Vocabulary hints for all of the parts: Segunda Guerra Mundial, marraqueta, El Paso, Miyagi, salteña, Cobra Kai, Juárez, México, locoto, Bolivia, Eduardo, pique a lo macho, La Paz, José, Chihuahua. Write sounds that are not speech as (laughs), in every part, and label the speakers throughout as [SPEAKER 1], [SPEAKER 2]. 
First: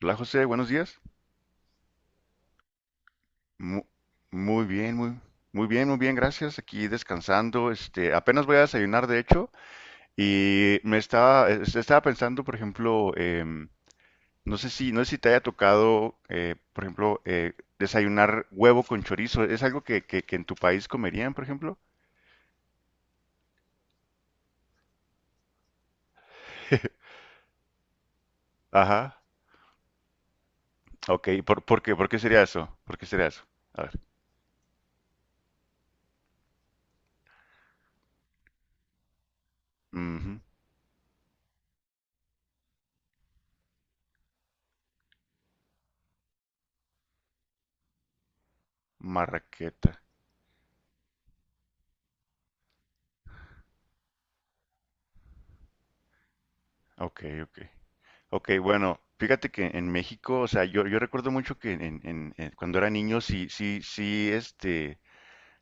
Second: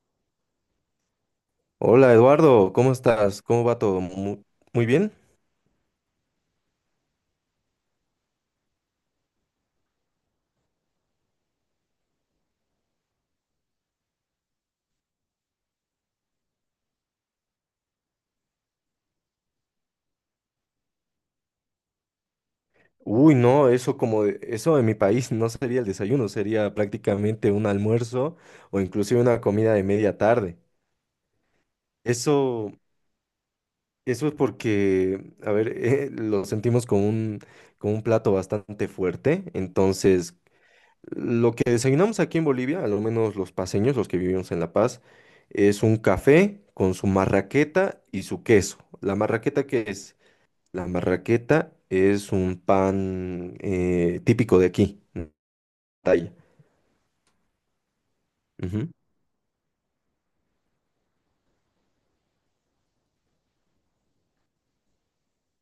[SPEAKER 1] Hola José, buenos días.
[SPEAKER 2] Hola Eduardo, ¿cómo estás? ¿Cómo va
[SPEAKER 1] Mu-
[SPEAKER 2] todo? Mu-
[SPEAKER 1] Muy
[SPEAKER 2] ¿Muy,
[SPEAKER 1] bien,
[SPEAKER 2] bien?
[SPEAKER 1] muy bien, muy bien, gracias. Aquí descansando, este, apenas voy a desayunar de hecho y me estaba, estaba pensando, por ejemplo, no sé si, te haya tocado, por ejemplo, desayunar huevo con chorizo. ¿Es algo que en tu país comerían, por ejemplo?
[SPEAKER 2] Uy, no, eso eso en mi país no sería el desayuno, sería
[SPEAKER 1] (laughs)
[SPEAKER 2] prácticamente un almuerzo o inclusive
[SPEAKER 1] Ajá.
[SPEAKER 2] una comida de media tarde.
[SPEAKER 1] Ok, ¿por qué sería eso?
[SPEAKER 2] Eso,
[SPEAKER 1] ¿Por qué sería eso? A ver.
[SPEAKER 2] eso es porque, a ver, lo sentimos como un plato bastante fuerte. Entonces,
[SPEAKER 1] Ujú.
[SPEAKER 2] lo que desayunamos aquí en Bolivia, al menos los paseños, los que vivimos en La Paz, es un café con su marraqueta y su queso.
[SPEAKER 1] Marraqueta.
[SPEAKER 2] La marraqueta es un pan típico de aquí, en Talla.
[SPEAKER 1] Ok, ok. Ok,
[SPEAKER 2] Ujú.
[SPEAKER 1] bueno, fíjate que en México, o sea, yo recuerdo mucho que cuando era niño sí, sí, sí, este,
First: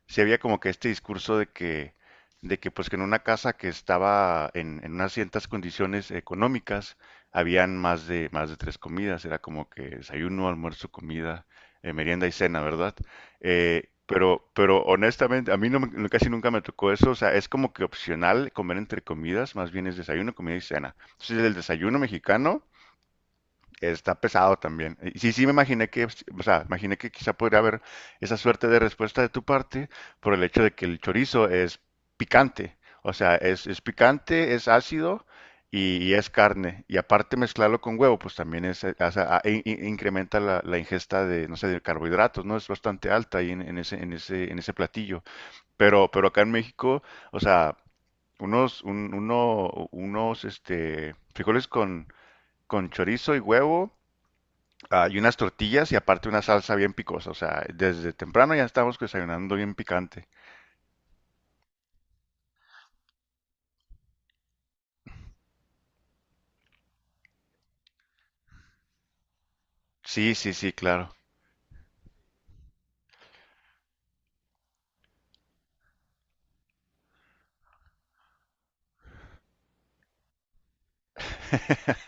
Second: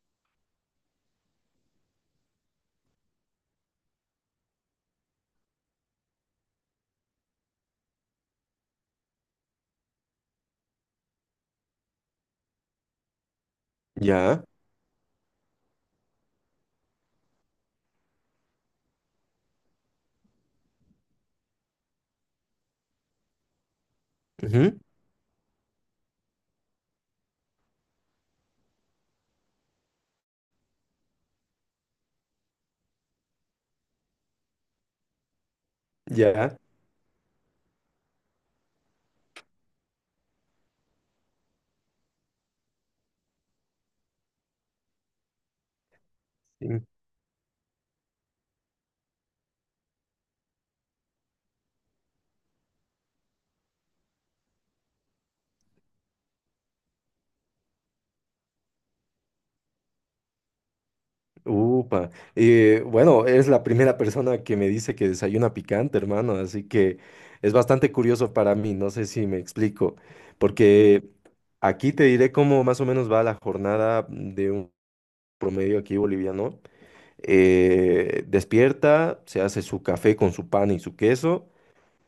[SPEAKER 1] sí había como que este discurso de que pues que en una casa que estaba en unas ciertas condiciones económicas, habían más de tres comidas, era como que desayuno, almuerzo, comida, merienda y cena, ¿verdad?
[SPEAKER 2] Ya,
[SPEAKER 1] Pero, honestamente, a mí no, casi nunca me tocó eso, o sea, es como que opcional comer entre comidas, más bien es desayuno, comida y cena. Entonces el desayuno mexicano está pesado
[SPEAKER 2] ujú,
[SPEAKER 1] también. Y sí, sí, me imaginé que, o sea, imaginé que quizá podría haber esa suerte de respuesta de tu parte por el hecho de que el chorizo es picante. O sea, es picante, es ácido y es
[SPEAKER 2] ya.
[SPEAKER 1] carne. Y aparte mezclarlo con huevo, pues también es, hace- a- in- in- incrementa la ingesta de, no sé, de carbohidratos, ¿no? Es bastante alta ahí en ese platillo. Pero acá en
[SPEAKER 2] Sí.
[SPEAKER 1] México, o sea, unos este, frijoles con chorizo y huevo, ah, y unas tortillas y aparte una salsa bien picosa. O sea, desde temprano ya estamos desayunando bien picante.
[SPEAKER 2] Upa. Bueno, es la primera persona que me dice que desayuna picante, hermano, así que es bastante curioso para mí, no sé si me explico,
[SPEAKER 1] Sí, sí, sí,
[SPEAKER 2] porque
[SPEAKER 1] claro.
[SPEAKER 2] aquí te diré cómo más o menos va la jornada de un promedio aquí boliviano. Despierta, se hace su café con su pan y su queso,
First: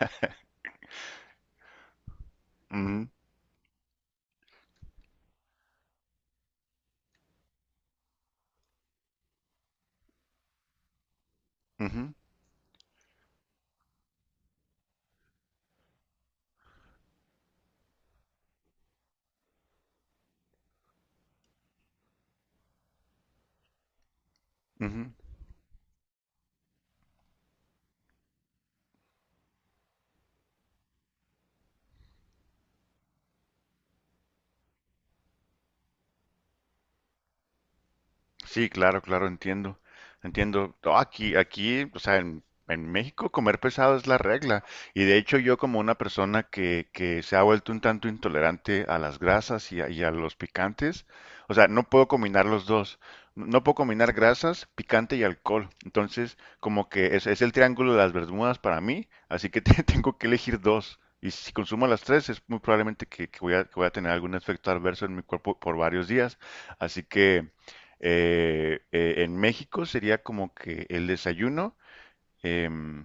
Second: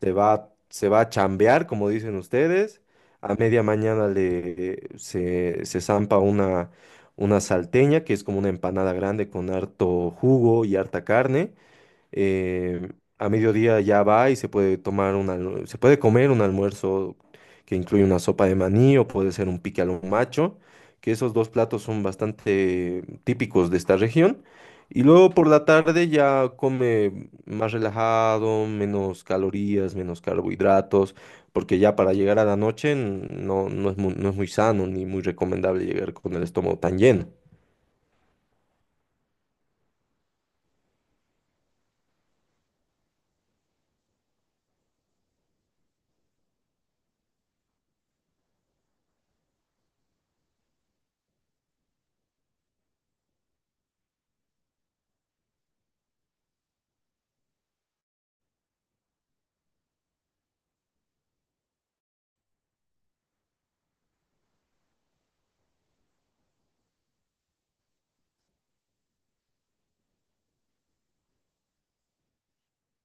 [SPEAKER 2] se va a chambear, como dicen ustedes.
[SPEAKER 1] Ujú,
[SPEAKER 2] A media mañana se zampa una salteña, que es como una empanada grande con harto jugo y harta carne,
[SPEAKER 1] ujú,
[SPEAKER 2] eh, a mediodía ya va y se puede comer un almuerzo que incluye una sopa de maní o puede ser un pique al macho, que esos dos platos son bastante típicos de esta región.
[SPEAKER 1] ujú.
[SPEAKER 2] Y luego por la tarde ya come más relajado, menos calorías, menos carbohidratos, porque ya para llegar a la noche no es muy, no es muy sano ni muy recomendable llegar con el estómago tan lleno.
[SPEAKER 1] Sí, claro, claro, entiendo. Entiendo. No, aquí, o sea, en México comer pesado es la regla. Y de hecho yo como una persona que se ha vuelto un tanto intolerante a las grasas y a los picantes, o sea, no puedo combinar los dos. No puedo combinar grasas, picante y alcohol. Entonces, como que es el triángulo de las Bermudas para mí, así que (laughs) tengo que elegir dos. Y si consumo las tres, es muy probablemente que, que voy a tener algún efecto adverso en mi cuerpo por varios días. Así que. En México sería como que el desayuno, em,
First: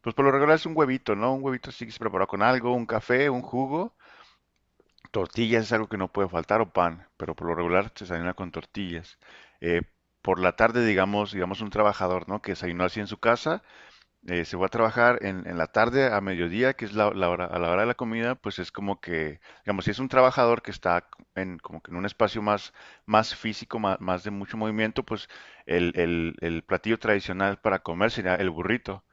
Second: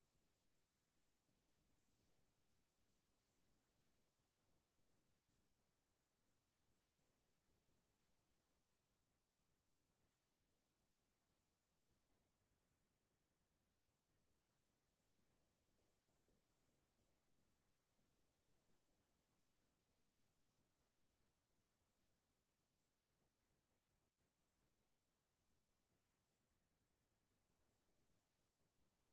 [SPEAKER 1] pues por lo regular es un huevito, ¿no? Un huevito así que se prepara con algo, un café, un jugo. Tortillas es algo que no puede faltar o pan, pero por lo regular se desayuna con tortillas. Eh, por la tarde, digamos un trabajador, ¿no? Que desayunó así en su casa, se va a trabajar en la tarde a mediodía, que es a la hora de la comida, pues es como que, digamos, si es un trabajador que está como que en un espacio más, más físico, más de mucho movimiento, pues el platillo tradicional para comer sería el burrito,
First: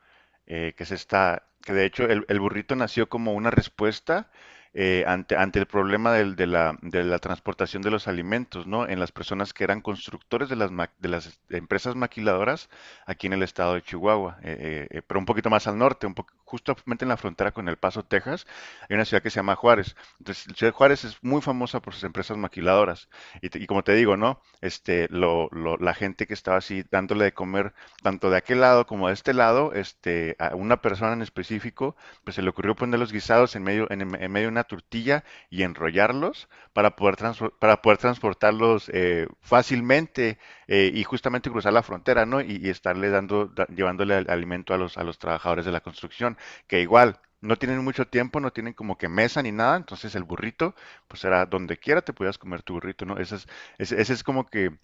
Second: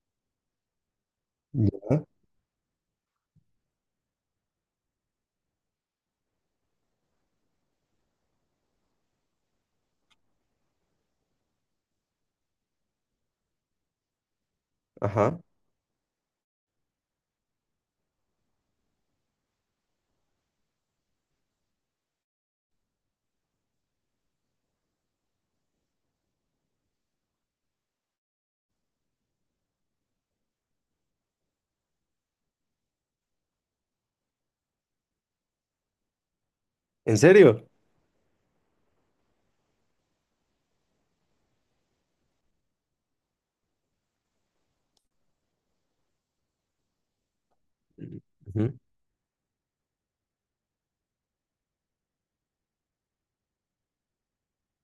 [SPEAKER 1] que de
[SPEAKER 2] Ya.
[SPEAKER 1] hecho el burrito nació como una respuesta, ante el problema de la transportación de los alimentos, ¿no? En las personas que eran constructores de las empresas maquiladoras aquí en el estado de Chihuahua, pero un
[SPEAKER 2] Ajá.
[SPEAKER 1] poquito más al norte, justamente en la frontera con El Paso, Texas, hay una ciudad que se llama Juárez. Entonces, la ciudad de Juárez es muy famosa por sus empresas maquiladoras. Y como te digo, ¿no? Este, la gente que estaba así dándole de comer tanto de aquel lado como de este lado, este, a una persona en específico, pues se le ocurrió poner los guisados en medio, en medio de una tortilla y enrollarlos para poder,
[SPEAKER 2] ¿En serio?
[SPEAKER 1] transportarlos fácilmente, y justamente cruzar la frontera, ¿no? Y estarle llevándole alimento a los, trabajadores de la construcción, que igual no tienen mucho tiempo, no tienen
[SPEAKER 2] Ujú.
[SPEAKER 1] como que mesa ni nada, entonces el burrito, pues era donde quiera te podías comer tu burrito, ¿no? Ese es como que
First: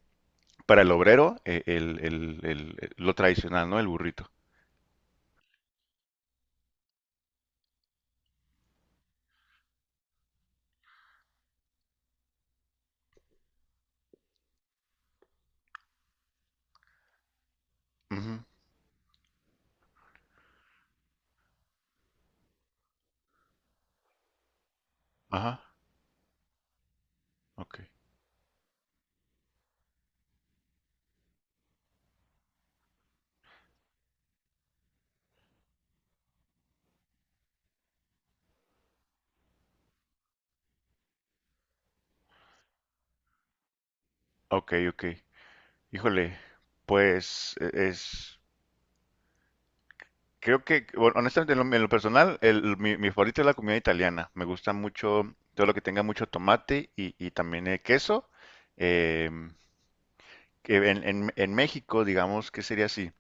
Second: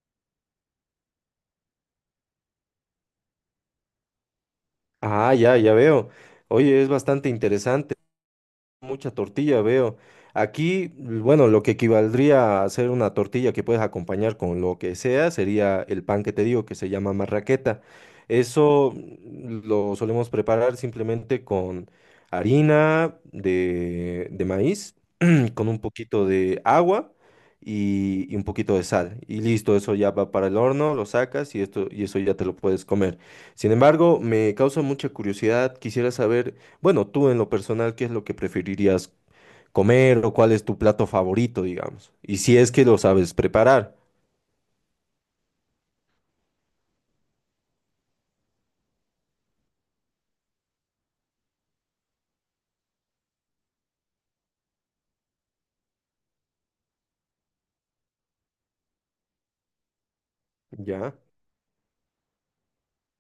[SPEAKER 1] para el obrero, lo tradicional, ¿no? El burrito.
[SPEAKER 2] Ah, ya, ya veo. Oye, es bastante interesante. Mucha tortilla, veo. Aquí, bueno, lo que equivaldría a hacer una tortilla que puedes acompañar con lo que sea sería el pan que te digo, que se llama marraqueta.
[SPEAKER 1] Ujú.
[SPEAKER 2] Eso lo solemos preparar simplemente con harina de maíz con
[SPEAKER 1] Ajá.
[SPEAKER 2] un poquito de agua
[SPEAKER 1] Ok.
[SPEAKER 2] y un poquito de sal. Y listo, eso ya va para el horno, lo sacas y esto, y eso ya te lo puedes comer. Sin embargo, me causa mucha curiosidad. Quisiera saber, bueno, tú en lo personal, ¿qué es lo que preferirías comer o cuál es tu plato favorito, digamos? Y si es que lo sabes preparar.
[SPEAKER 1] Ok, ok. Híjole, pues es. Creo que, bueno, honestamente, en lo personal, mi favorito es la comida italiana. Me gusta mucho todo lo que tenga mucho tomate y también queso. Em, que en,
[SPEAKER 2] Ya,
[SPEAKER 1] en- en México, digamos, ¿qué sería así?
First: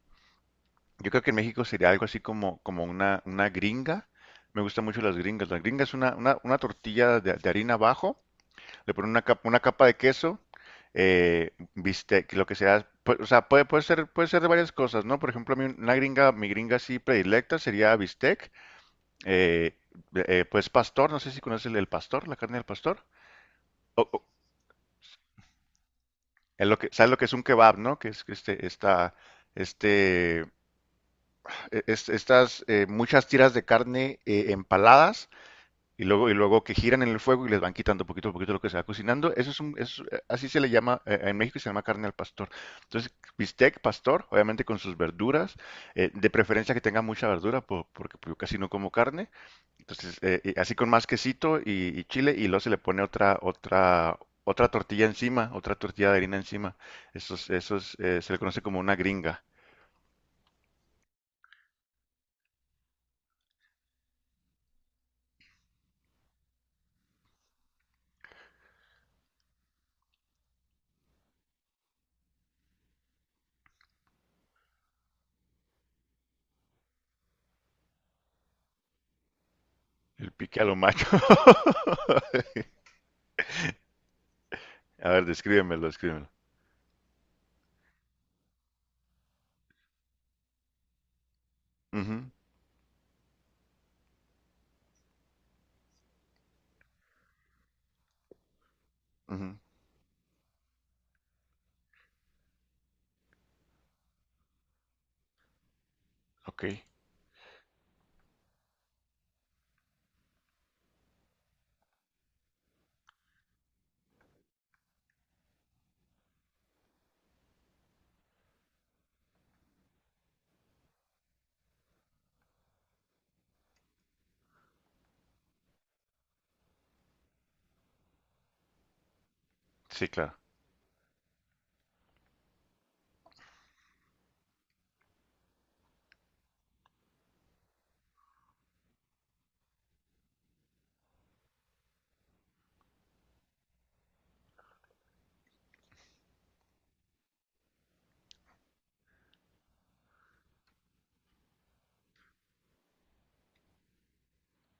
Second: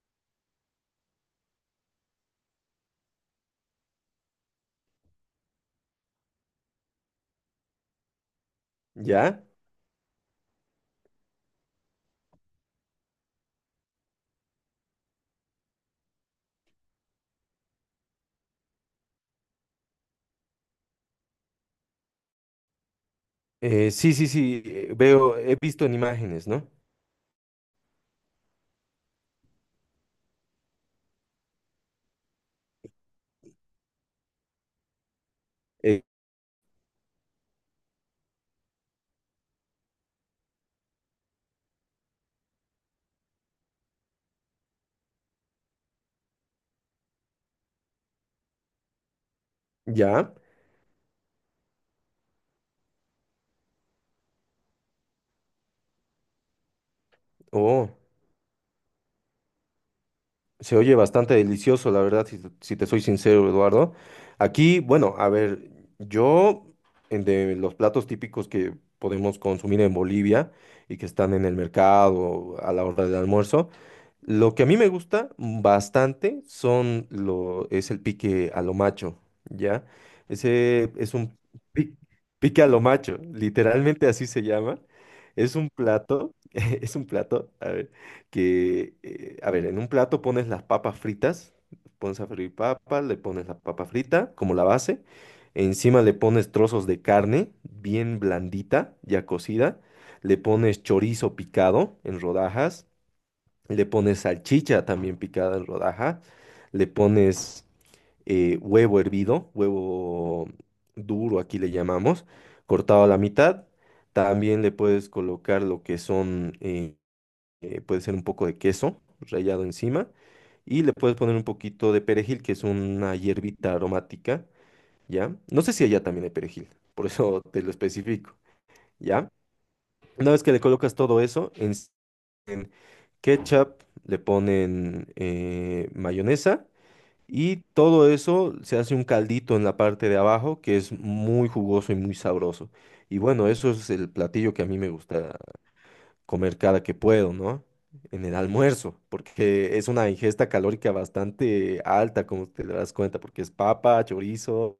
[SPEAKER 1] Yo creo que en México sería algo así como, una gringa. Me gustan mucho las gringas. La gringa es una tortilla de harina abajo, le ponen
[SPEAKER 2] ya.
[SPEAKER 1] una capa de queso, bistec, lo que sea. O sea, puede ser de varias cosas, ¿no? Por ejemplo, a mí una gringa, mi gringa así predilecta sería bistec, eh, pues pastor, no sé si conoces el pastor, la carne del pastor. O,
[SPEAKER 2] Sí,
[SPEAKER 1] o-
[SPEAKER 2] sí, sí, veo, he visto en imágenes,
[SPEAKER 1] es
[SPEAKER 2] ¿no?
[SPEAKER 1] lo que, ¿sabes lo que es un kebab, no? Que es que este, estas muchas tiras de carne empaladas.
[SPEAKER 2] Eh,
[SPEAKER 1] Y luego que giran en el fuego y les van quitando poquito a poquito lo que se va cocinando. Eso así se le llama, en México se llama carne al pastor. Entonces, bistec pastor, obviamente con sus verduras, de preferencia que tenga mucha verdura, porque pues, yo casi no como carne. Entonces,
[SPEAKER 2] ya.
[SPEAKER 1] y así con más quesito y chile, y luego se le pone otra tortilla encima, otra tortilla de harina encima. Eso, es- eso
[SPEAKER 2] Oh.
[SPEAKER 1] es, se le conoce como una gringa.
[SPEAKER 2] Se oye bastante delicioso, la verdad, si, si te soy sincero, Eduardo. Aquí, bueno, a ver, yo, en de los platos típicos que podemos consumir en Bolivia y que están en el mercado a la hora del almuerzo, lo que a mí me gusta bastante es el pique a lo macho, ¿ya?
[SPEAKER 1] El pique a lo
[SPEAKER 2] Ese
[SPEAKER 1] macho.
[SPEAKER 2] es un pi- pique a lo
[SPEAKER 1] (laughs)
[SPEAKER 2] macho, literalmente así se llama.
[SPEAKER 1] A ver,
[SPEAKER 2] Es un
[SPEAKER 1] descríbemelo, descríbemelo.
[SPEAKER 2] plato, (laughs) es un plato, a ver que, a ver, en un plato pones las papas fritas, pones
[SPEAKER 1] Ujú,
[SPEAKER 2] a freír papas, le pones la papa frita como la base, encima le pones trozos de carne bien blandita, ya
[SPEAKER 1] ujú,
[SPEAKER 2] cocida, le pones chorizo picado en rodajas, le pones salchicha también picada en rodajas,
[SPEAKER 1] ok.
[SPEAKER 2] le pones huevo hervido, huevo duro aquí le llamamos, cortado a la mitad. También le puedes colocar lo que son puede ser un poco de queso rallado encima y le puedes poner un poquito de perejil, que es una hierbita aromática, ¿ya? No sé si allá también hay perejil, por eso te lo especifico, ¿ya?
[SPEAKER 1] Sí,
[SPEAKER 2] Una
[SPEAKER 1] claro.
[SPEAKER 2] vez que le colocas todo eso, en s- ketchup le ponen mayonesa y todo eso se hace un caldito en la parte de abajo que es muy jugoso y muy sabroso. Y bueno, eso es el platillo que a mí me gusta comer cada que puedo, ¿no? En el almuerzo, porque es una ingesta calórica bastante alta, como te darás cuenta, porque es papa, chorizo,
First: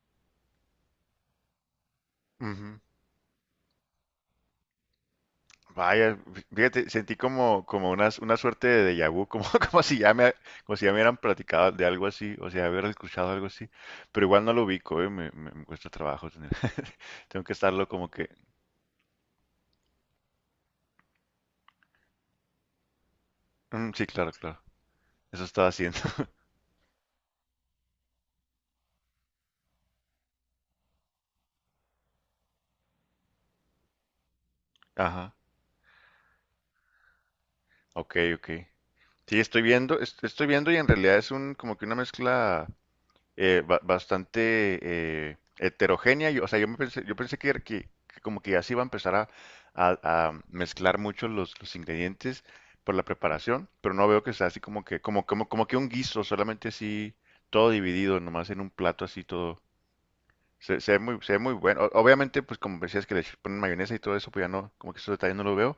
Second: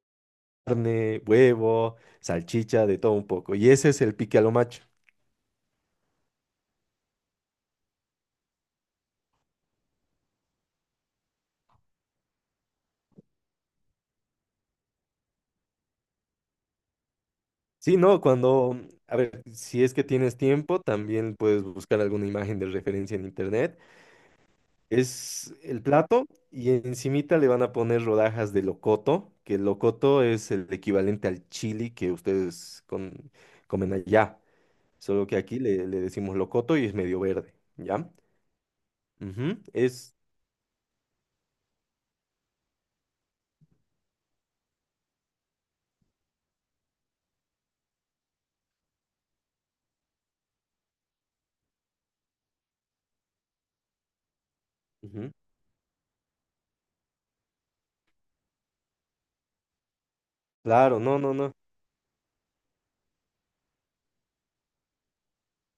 [SPEAKER 2] carne, huevo,
[SPEAKER 1] Ujú.
[SPEAKER 2] salchicha, de todo un poco. Y ese es el pique a lo macho.
[SPEAKER 1] Vaya, fíjate, sentí como, una suerte de déjà vu, como, (laughs) como si ya me, como si ya me hubieran platicado de algo así, o sea, haber escuchado algo así, pero igual no lo ubico, ¿eh? Me cuesta trabajo tener- (laughs) Tengo que estarlo
[SPEAKER 2] Sí,
[SPEAKER 1] como
[SPEAKER 2] no,
[SPEAKER 1] que,
[SPEAKER 2] cuando, a ver, si es que tienes tiempo, también puedes buscar alguna imagen de referencia en internet.
[SPEAKER 1] "Mm, sí, claro, claro, eso
[SPEAKER 2] Es
[SPEAKER 1] estaba
[SPEAKER 2] el
[SPEAKER 1] haciendo".
[SPEAKER 2] plato
[SPEAKER 1] (laughs)
[SPEAKER 2] y encimita le van a poner rodajas de locoto, que el locoto es el equivalente al chili que ustedes comen allá. Solo
[SPEAKER 1] Ajá,
[SPEAKER 2] que aquí le, le decimos locoto y es medio verde, ¿ya?
[SPEAKER 1] ok, ok. Sí,
[SPEAKER 2] Ujú,
[SPEAKER 1] estoy viendo,
[SPEAKER 2] es,
[SPEAKER 1] est- estoy viendo y en realidad como que una mezcla bastante heterogénea. Yo, o sea, yo me pensé, yo pensé que como que ya se iba a empezar a- a mezclar mucho los ingredientes por la preparación, pero no veo que sea así como que, como,
[SPEAKER 2] ujú.
[SPEAKER 1] como, como que un guiso, solamente así todo dividido, nomás en un plato así todo. Se, se ve
[SPEAKER 2] Claro, no,
[SPEAKER 1] muy, se
[SPEAKER 2] no,
[SPEAKER 1] ve muy
[SPEAKER 2] no.
[SPEAKER 1] bueno. Obviamente, pues como decías que le ponen mayonesa y todo eso, pues ya no, como que esos detalles no lo veo.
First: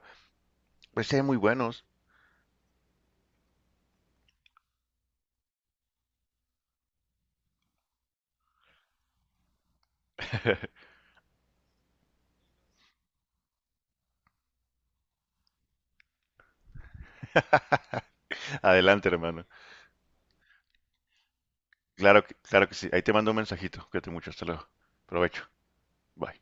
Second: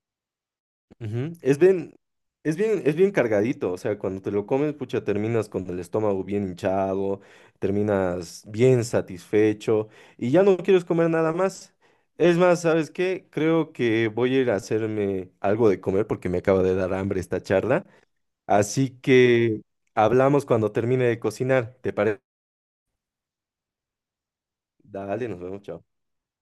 [SPEAKER 1] Pues se ven
[SPEAKER 2] Ujú,
[SPEAKER 1] muy buenos.
[SPEAKER 2] Es bien cargadito, o sea, cuando te lo comes, pucha, terminas con el estómago bien hinchado, terminas bien satisfecho y ya no quieres comer nada más. Es más, ¿sabes qué? Creo que voy a ir a hacerme algo de comer porque me acaba de dar hambre esta charla.
[SPEAKER 1] (laughs)
[SPEAKER 2] Así
[SPEAKER 1] Adelante, hermano.
[SPEAKER 2] que hablamos cuando termine de cocinar, ¿te parece?
[SPEAKER 1] Claro que sí. Ahí te mando un mensajito. Cuídate mucho. Hasta luego.
[SPEAKER 2] Dale, nos
[SPEAKER 1] Provecho.
[SPEAKER 2] vemos, chao.
[SPEAKER 1] Bye.